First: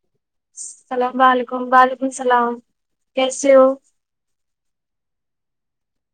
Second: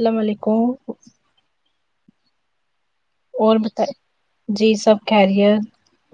السلام علیکم سلا و علیکم وعلیکم السلام کیسے اور ہو بت جی سب خیریت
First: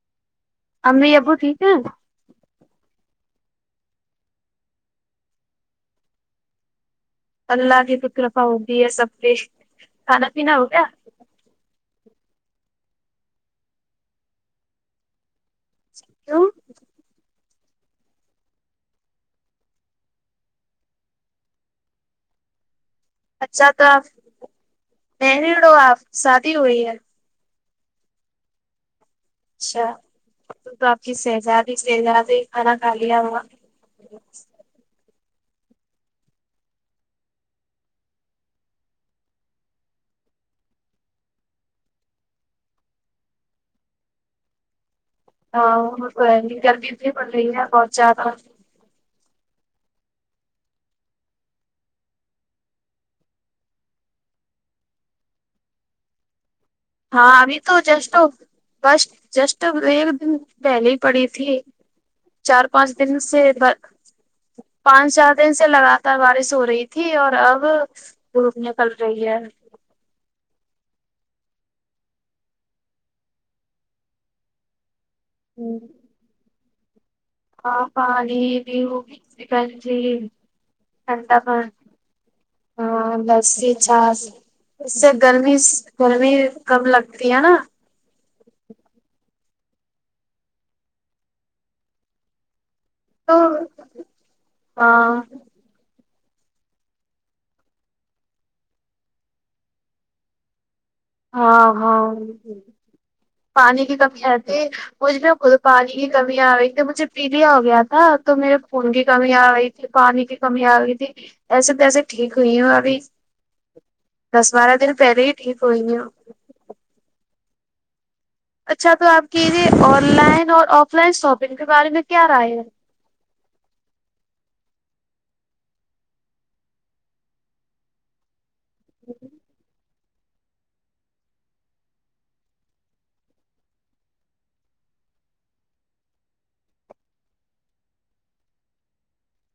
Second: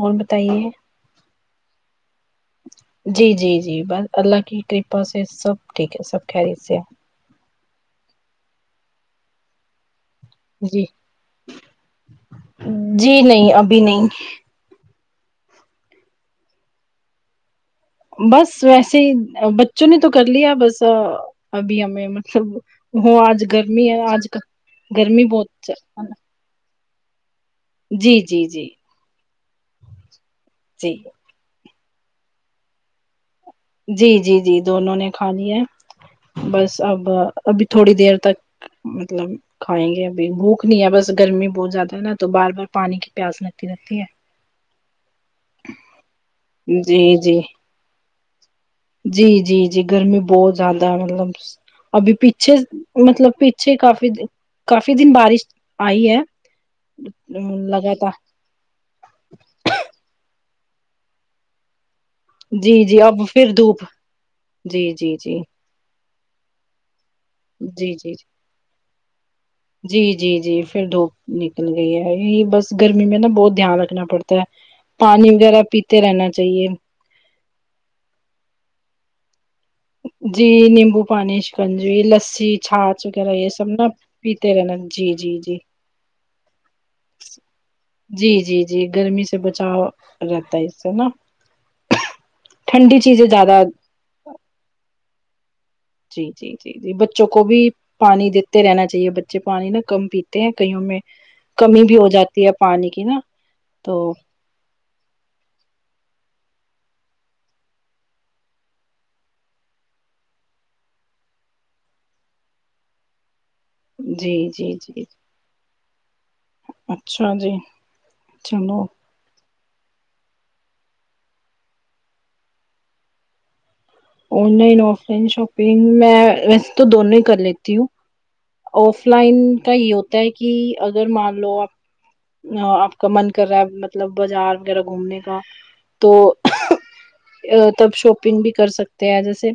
اور بتائیے امی ابو ٹھیک ہے جی جی جی بس اللہ کی کرپا سے سب ٹھیک ہے سب خیریت سے ہیں اللہ کی کرپا ہوتی ہے سب پہ ہے نہ جی جی نہیں ابھی نہیں کیوں بس ویسے ہی بچوں نے تو کر لیا بس ابھی ہمیں مطلب وہ آج اچھا تو گرمی ہے آپ آج کا گرمی بہت میرڈ چ ہو آپ شادی ہوئی ہے جی جی جی اچھا تو تو جی آپ کی شہزادی شہزادی کھانا کھا لیا ہوگا جی جی جی دونوں نے کھا لیا بس اب ابھی تھوڑی دیر تک مطلب کھائیں گے ابھی بھوک نہیں ہے بس گرمی بہت زیادہ ہے نا تو بار بار پانی کی پیاس لگتی رہتی ہے ہاں ہے گرمی اتنی جی بڑ جی رہی ہے بہت زیادہ جی جی جی گرمی بہت زیادہ ہے مطلب ابھی پیچھے مطلب پیچھے کافی کافی دن بارش آئی ہے ہاں ابھی تو جسٹ لگاتار بسٹ جسٹ ایک دن پہلی ہی پڑی تھی چار جی پانچ جی دن اب سے پھر بھر دھوپ جی پانچ جی چار جی دن سے لگاتار بارش ہو رہی تھی اور اب جی جی دھوپ نکلا رہی ہے جی جی جی پھر دھوپ نکل گئی ہے یہی بس گرمی میں نا بہت دھیان رکھنا پڑتا ہے پانی وغیرہ پیتے رہنا چاہیے ہاں پانی بھی ہوگی اس سے پہلے جی جی نیمبو ٹھنڈا پانی شکنجی لسی آ چھاچھ وغیرہ یہ سب لسسی نا چانچ پیتے رہنا اس سے جی جی گرمی جی گرمی کم لگتی ہے نا جی جی جی گرمی سے بچاؤ رہتا ہے اس سے نا ٹھنڈی چیزیں تو زیادہ ہ جی جی جی بچوں کو بھی پانی دیتے رہنا چاہیے بچے پانی نا کم پیتے ہیں کئیوں میں ہاں کمی بھی ہاں ہو جاتی ہے پانی کی نا تو ای مجھ بھی خود پانی کی کمی آ گئی تھی مجھے پیلیا ہو گیا تھا تو میرے خون کی کمی آ گئی پانی کی کمی آ گئی تھی ایسے ویسے ٹھیک ہوئی ہوں ابھی جی دس جی بارہ دن جی پہلے ہی ٹھیک ہوئی ہیں اچھا جی چلو اچھا تو آپ کی یہ آن لائن اور آف لائن شاپنگ کے بارے میں کیا رائے ہے online offline shopping میں ویسے تو دونوں ہی کر لیتی ہوں آف لائن کا یہ ہوتا ہے کہ اگر مان لو آپ آپ کا من کر رہا ہے مطلب بازار وغیرہ گھومنے کا تو تب شاپنگ بھی کر سکتے تے ہیں جیسے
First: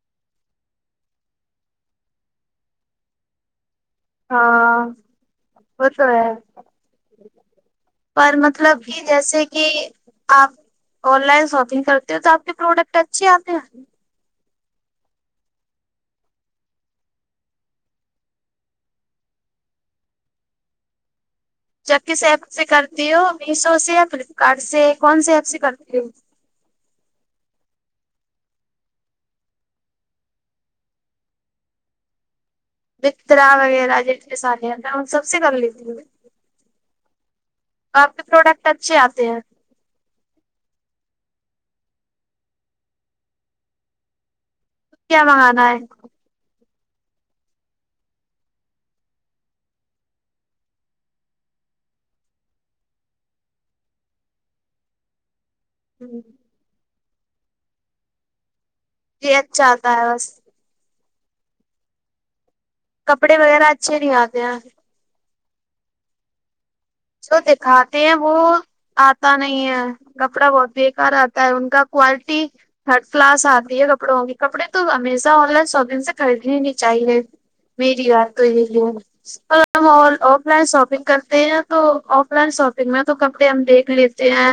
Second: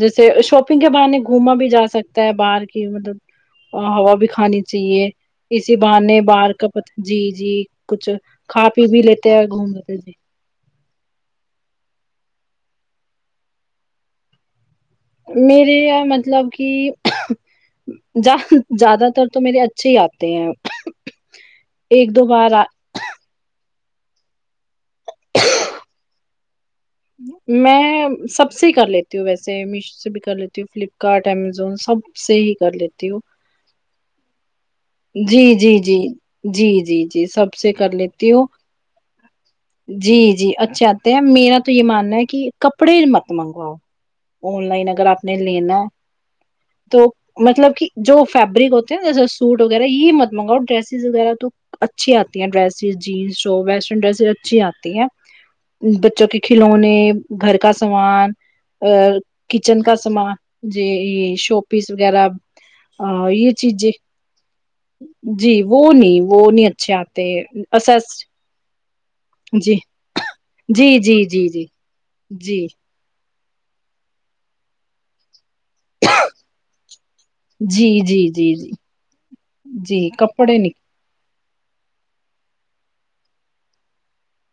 جیسے شاپنگ کے بے گھوما بھی جا سکتا ہے باہر کی مطلب اور ہوا بھی کھانی ہاں چاہیے اسی وہ تو بہانے ہے بار کا جی جی کچھ پر کھا مطلب پی کہ بھی لیتے جیسے ہیں کہ گھوم پھر بھی آپ آن لائن شاپنگ کرتے ہو تو آپ کے پروڈکٹ اچھے آتے ہیں میرے یہ مطلب کہ ج زیادہ تر تو میرے اچھے ہی آتے ہیں جب ایک کس دو ایپ بار سے کرتی ہو میشو سے یا فلپکارٹ سے کون سے ایپ سے کرتی ہو میں سب سے کر لیتی ہوں ویسے می سے بھی کر لیتی ہوں فلپکارٹ امیزون سب سے ہی کر لیتی ہوں ترا وغیرہ جتنے سارے ہیں میں ان سب سے جی کر جی لیتی ہوں جی جی جی جی سب سے کر آپ کے لیتی ہوں پروڈکٹ اچھے آتے ہیں جی جی اچھے آتے ہیں میرا تو یہ ماننا ہے کہ کپڑے مت منگواؤ آن لائن اگر کیا آپ نے منگانا لینا تو مطلب کہ جو فیبرک ہوتے ہیں جیسے سوٹ وغیرہ یہ مت منگاؤ ڈریسیز وغیرہ تو اچھی آتی ہیں ڈریسز جینس جوو ویسٹرن ڈریسز اچھی آتی ہے بچوں کے ہے کھلونے گھر کا سامان ا جی اچھا کچن آتا کا ہے بس سمان جی شو پیس وغیرہ کپڑے یہ وغیرہ چیزیں اچھے نہیں آتے ہیں جی وہ نہیں وہ نہیں اچھے آ جو دکھاتے ہیں وہ آتا نہیں جی ہے کپڑا بہت جی بیکار جی آتا جی ہے جی ان کا کوالٹی جی تھرڈ کلاس آتی ہے کپڑوں کے کپڑے تو ہمیشہ آن لائن شاپ ان سے خریدنی نہیں چاہیے جی میری جی بات تو جی جی یہی ہے [unintelligible] اگر ہم جی آن کپڑے لائن نک شاپنگ کرتے ہیں تو آف لائن شاپنگ میں تو کپڑے ہم دیکھ لیتے ہیں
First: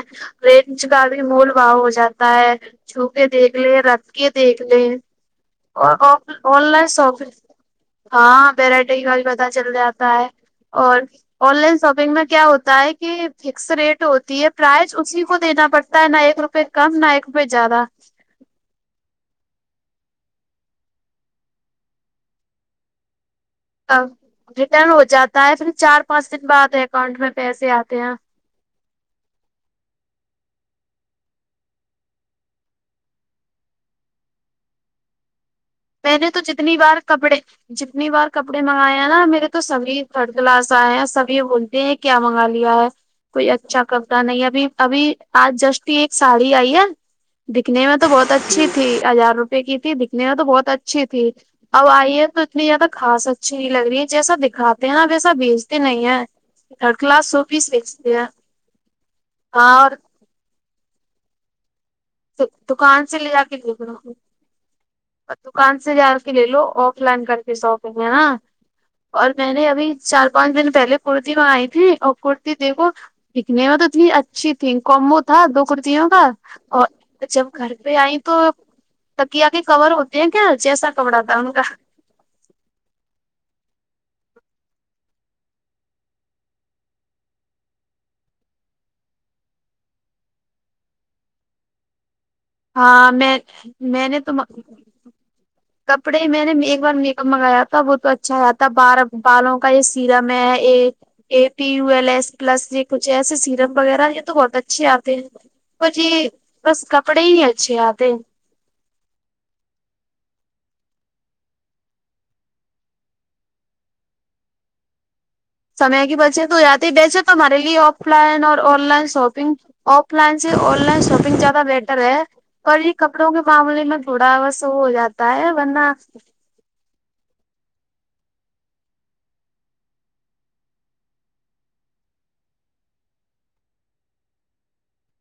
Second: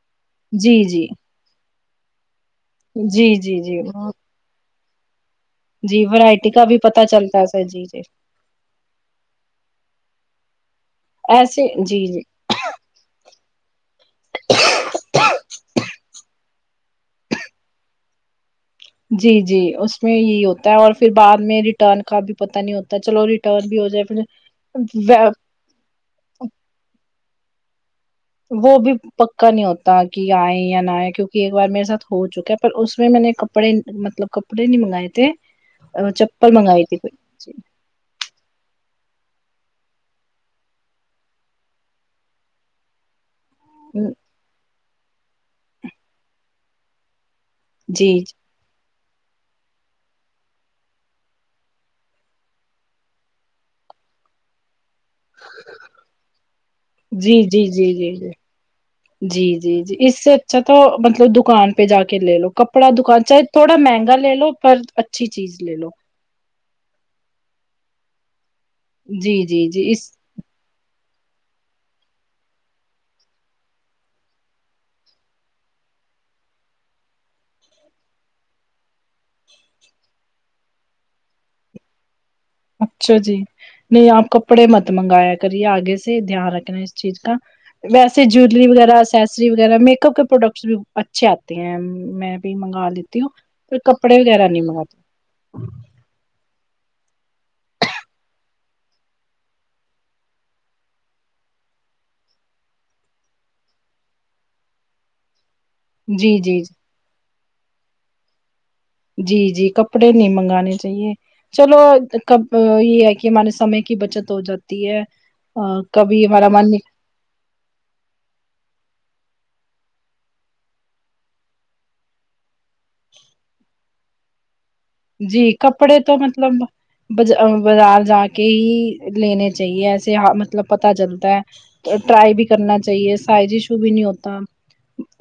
جی ریٹ جی کا بھی مول بھاؤ ہو جاتا ہے چھو کے جی دیکھ جی لے جی رکھ کے دیکھ لے جی ورائٹی آن کا بھی لائن پتا شاپگ چلتا ہے سر جی جی ہاں پیراٹی کل بھی پتہ چل جاتا ہے اور آن ایسے لائن جی شاپنگ جی میں کیا ہوتا ہے کہ فکس ریٹ ہوتی ہے پرائز اسی کو دینا پڑتا ہے نا ایک روپے کم نا ایک پہ زیادہ جی جی اس میں یہی ہوتا ہے اور پھر بعد میں ریٹرن کا بھی پتہ نہیں ہوتا چلو ریٹرن بھی ہو جائے اب ریٹرن ہو پھر جاتا ہے پھر چار پانچ دن بعد اکاؤنٹ میں پیسے آتے ہیں وہ بھی پکا نہیں ہوتا کہ آئے یا نہ آئے کیونکہ ایک بار میرے ساتھ ہو چکا ہے پر اس میں نے کپڑے مطلب کپڑے نہیں منگائے تھے اور میں نے تو چپل جتنی منگائے تھی بار کو کپڑے جتنی بار کپڑے منگائے ہیں نا میرے تو سبھی تھرڈ کلاس آئے ہیں سبھی بولتے یہ کیا منگا لیا ہے کوئی اچھا کپڑا نہیں ابھی ابھی آج جسٹ ایک ساڑی آئی ہے دکھنے میں تو جی جی بہت اچھی تھی ہزار روپئے کی تھی دکھنے میں تو بہت اچھی تھی اب آئیے ہے تو اتنی زیادہ خاص اچھی نہیں لگ رہی ہے جیسا دکھاتے ہیں ویسے ایسا بھیچتے نہیں ہیں تھرڈ کلاس جی سو جی پیس جی بیچتے جی ہیں جی جی ہاں جی اور جی اس سے اچھا تو مطلب دکان پہ جا کے لے لو کپڑا سے دکان لے چاہے جا کے لے تھوڑا لو مہنگا لے لو پراچھ دکان سے جا کے لے لو آف لائن کر کے ساپنگ ہے نا اور جی میں نے جی جی ابھی اس چار پانچ دن پہلے کرتی منگائی تھی اور کرتی دیکھو دیکھنے میں تو اتنی اچھی تھی کومبو تھا دو کرتیوں کا اور جب گھر پہ آئی تو تکیہ کے کور ہوتی ہیں کیا جیسا کپڑا آتا ہے ان کا اچھا جی نہیں آپ کپڑے مت منگایا کریے آگے سے دھیان رکھنا ہے اس چیز کا ویسے جویلری وغیرہ اسسری وغیرہ میک اپ کے پروڈکٹس بھی اچھے آتے ہیں میں منگا ہاں لیتی ہو میں پھر میں کپڑے نے تو وغیر نہیں منگاتے کپڑے میں نے ایک بار میک اپ منگایا تھا وہ تو اچھا آیا تھا بار بالوں کا یہ سیرم ہے یہ A P U L S plus یہ کچھ ایسے سیرم وغیرہ یہ تو بہت اچھے آتے ہیں وہ جی بس کپڑے ہی اچھے آتے جی جی کپڑے نہیں منگانے چاہیے چلو کب یہ ہے کہ ہمارے سمے کی بچت ہو جاتی ہے ہاں سمے کی کبھی ہمارا بچت ہو من یہ جاتی ہے ویسے ہمارے لیے آف لائن اور online shopping offline سے آن لائن شاپنگ جادہ بہتر ہے اور یہ کپڑوں کے معاملے میں تھوڑا ہوس ہو جاتا جی ہے ورنہ کپڑے تو مطلب بج بازار جا کے ہی لنے چاہیے ایسے مطلب پتا چلتا ہے ٹرائی بھی کرنا چاہیے سائز ایشو بھی نہیں ہوتا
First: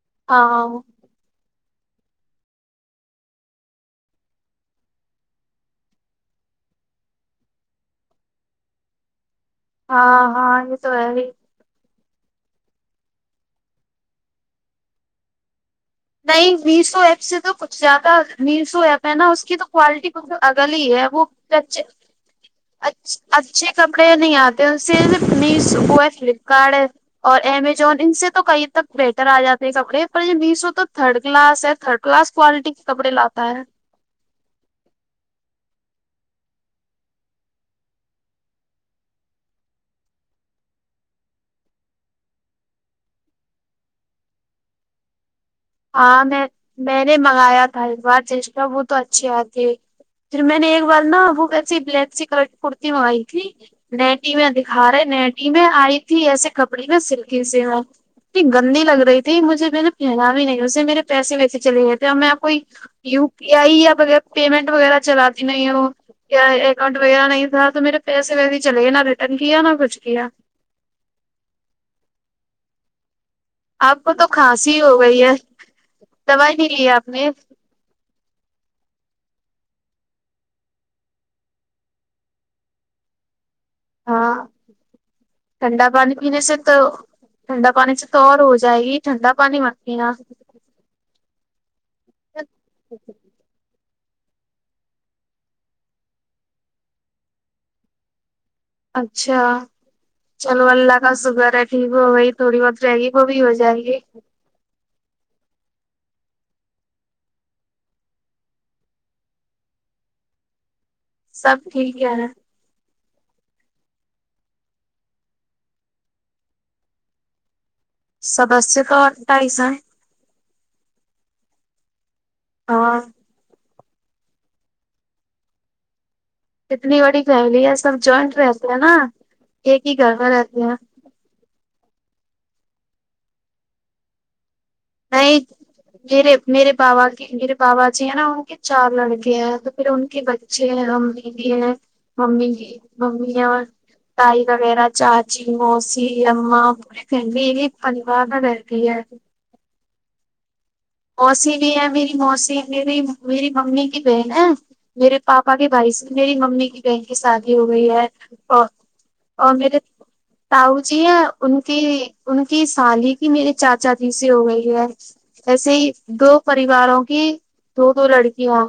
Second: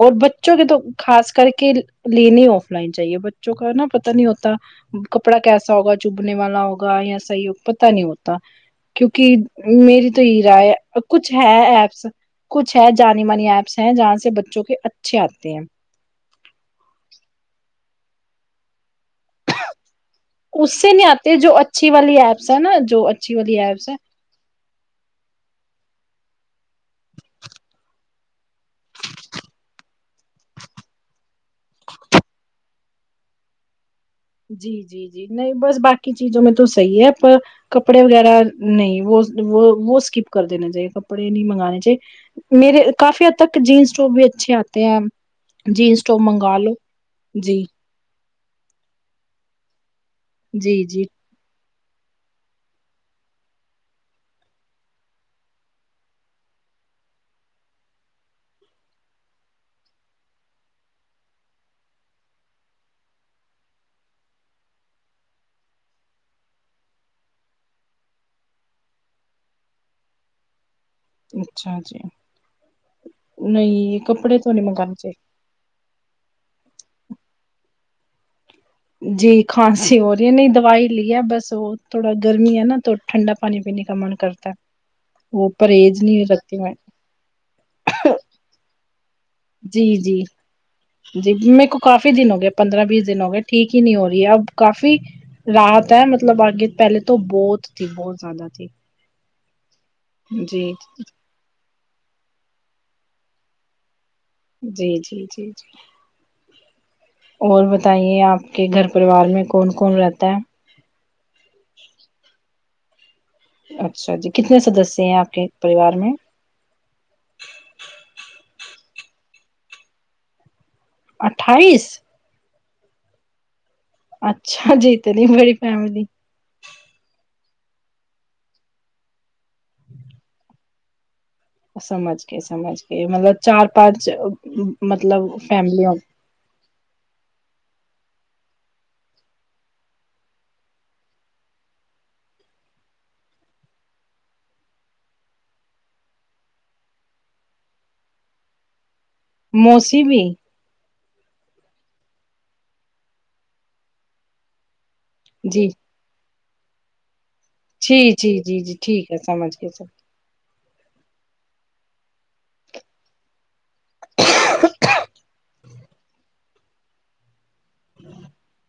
اور بچوں کے ہاں تو خاص کر کے لینی آف لائن چاہیے بچوں کا نا پتہ نہیں ہوتا کپڑا کیسا ہوگا چوبنے والا ہوگا یا صحیح ہو پتہ نہیں ہوتا کیونکہ میری تو ہاں یہ ہاں رائے تو ہے ہی کچھ ہے ایپس کچھ ہے جانی مانی ایپس ہیں جہاں سے بچوں کے اچھے آتے ہیں نہیں میشو ایپ سے تو کچھ زیادہ میشو ایپ ہے نا اس کی تو کوالٹی بلکل اگلی اس سے ہی ہے نہیں وہ آتے جو اچھ اچھی والی ایپس ہے نا جو اچھی والی اچھے ایپس ہے کپڑے نہیں آتے اسے نہ میسو اییپ بیکار ہے اور امیزون ان سے تو کئی تک بہتر آ جاتے ہیں کپڑے پر یہ میشو تو تھرڈ کلاس ہے تھرڈ کلاس کوالٹی کے کپڑے لاتا ہے جی جی جی نہیں بس باقی چیزوں میں تو صحیح ہے پر کپڑے وغیرہ نہیں وہ وہ وہ اسکپ کر دینے چاہیے کپڑے نہیں منگانے چاہیے میرے کافی حد تک جینس ٹاپ بھی اچھے آتے ہیں جینس ہاں ٹاپ میںم منگا لو میں نے جی منگایا تھا ایک بار جینس کا وہ تو اچھی آتی پھر میں نے ایک جی بار جی نا وہ وسی بلیک سی کلر کی کرتی منگائی تھی نیٹی میں دکھا رہے نیٹٹی میں آئی تھی ایسے کپڑے میں سلکی سے وہ اتنی گندی لگ رہی تھی مجھے میں نے پہنا بھی نہیں اسے میرے پیسے ویسے چلے گئے تھے اور میں کوئی یو پی آئی یا پیمنٹ وغیرہ چلاتی نہیں ہو اکاؤنٹ وغیرہ نہیں تھا تو میرے پیسے ویسے چل گے نا ریٹرن کیا نہ کچھ کیا اچھا جی آپ نہیں کو تو کپڑے نہیں کھانسی ہی ہو منگانے گئی چاہیے ہے دوائی نہیں لی آپ نے جی کھانسی ہو رہی ہے نہیں دوائی لی ہے بس وہ تھوڑا گرمی ہے نا تو ٹھنڈا پانی پینے کی گھمنڈ ہاں کرتا ہے وہ ٹھنڈا پرہیز پانی نہیں پینے سے رکھتی میں تو ٹھنڈا پانی سے تو اور ہو جائے گی ٹھنڈا پانی مت جی پینا جی جی میرے کو کافی دن ہو گیا پندرہ بیس دن ہو گئے ٹھیک یہ نہیں ہو رہی ہے اب کافی رات ہے مطلب آگے پہلے تو بہت تھی بہت زیادہ تھی اچھا چلو جی اللہ کا شکر ہے جی وہ بھائی تھوڑی بہت رہے گی وہ بھی ہو جائے گی جی جی جی جی اور بتائیے آپ کے گھر پریوار میں کون کون رہتا ہے سب ٹھیک ہے اچھا جی کتنے سدسیہ ہیں آپ کے پریوار میں سدسے سے تو آتا ایسا اٹھائیس اور اچھا جی اتنی بڑی فیملی اتنی بڑی فیملی ہے سب جوائنٹ رہتے ہیں نا ایک ہی گھر میں رہتے ہیں سمجھ کے سمجھ کے مطلب چار پانچ مطلب نہیں فیملی میرے میرے باوا کی میرے باوا جی ہیں نا ان کے چار لڑکے ہیں تو پھر ان کے بچ چھ ہے ہم دیدی ہے ممی جی ممی ہے اور تائی وغیرہ چاچی موسی امماں میرے ایک پریوار میں رہتی ہے موسی بھی موسی بھی ہے میری موسی میری میری ممی کی بہن ہے میرے پاپا کے جی بھائی سے میری ممی کی بہن کی شادی ہو گئی ہے جی جی جی اور جی ٹھیک ہے اور سمجھ کے میرے سب تاو جی ہیں ان کی ان کی سالی کی میرے چاچا جی سے ہو گئی ہے ویسے ہی دو پریواروں کی دو دو لڑکیاں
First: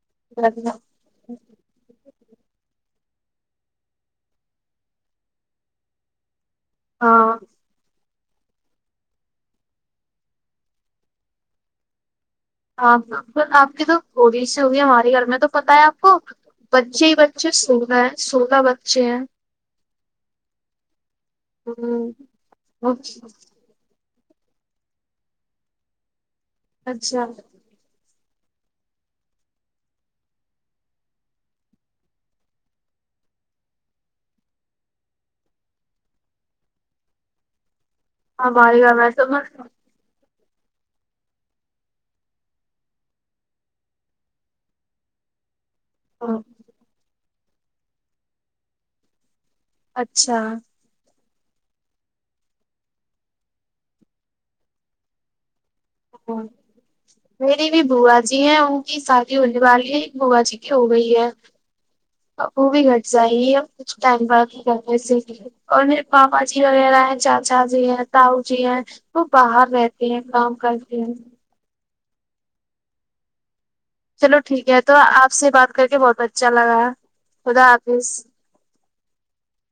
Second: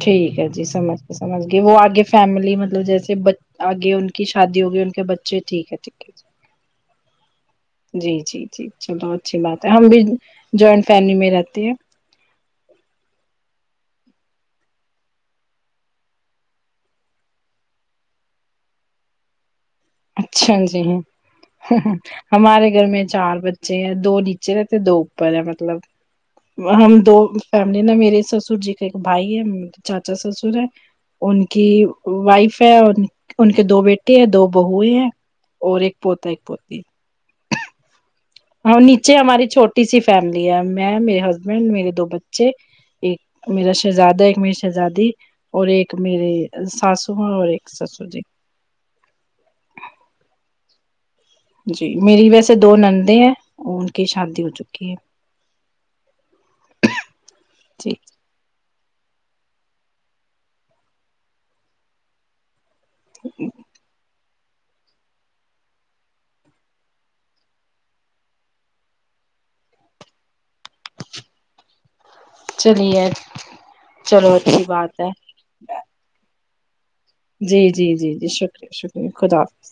ٹھیک ہے جی ہیں۔ سمجھ گے سمجھ گئے وہ آگے فیملی مطلب جیسے بچ آگے ان کی شادی ہو گئی ان کے بچے ٹھیک ہے ٹھیک ہے ہاں جی جی جی چلو اچھی بات ہے ہم بھی جوائنٹ فیملی میں رہتے ہیں ہاں آپ کی تو تھوڑی سی ہوگی ہمارے گھر میں تو پتہ ہے آپ کو پچے بچے سولہ ہے سولہ بچے ہیں اچھا جی ہوں ہمارے گھر میں چار بجے جی دو نیچے رہتے دو اوپر ہے مطلب ہم دو اچھا فیملی نے میرے سسر جی کا ایک بھائی ہے چاچا سسر ہے ان کی وائف ہے ان کے دو بیٹے ہیں دو بہو ہے اور ایک پوتا ایک پوتی ہاں ہمارے گھر میں نیچے ہماری تو چھوٹی سی فیملی ہے میں میرے ہسبینڈ میرے دو بچے ایک میرا شہزادہ ایک میری شہزادی ہے اور ایک میرے ساسو ماں ہیں اور ایک سسر جی اچھا جی میری ویسے دو نندے ہیں ان کی شادی ہو چکی ہے میری بھی بوا جی ہاں ان کی شادی ہونے والی ہے ایک بوا جی کی ہو گئی ہے وہ بھی گٹ جای ہے کچھ ٹائم پاس بھی کرنے سے ہی اور میرے پاپا جی وغیرہ ہے چاچا جی ہیں تاؤ جی ہیں وہ باہر رہتے ہیں کام کرتے ہیں چلیئے چلو ٹھیک ہے تو آپ سے بات کر کے بہت اچھا لگا جی خدا جی جی حافظ جی شکریہ شکریہ خدا حافظ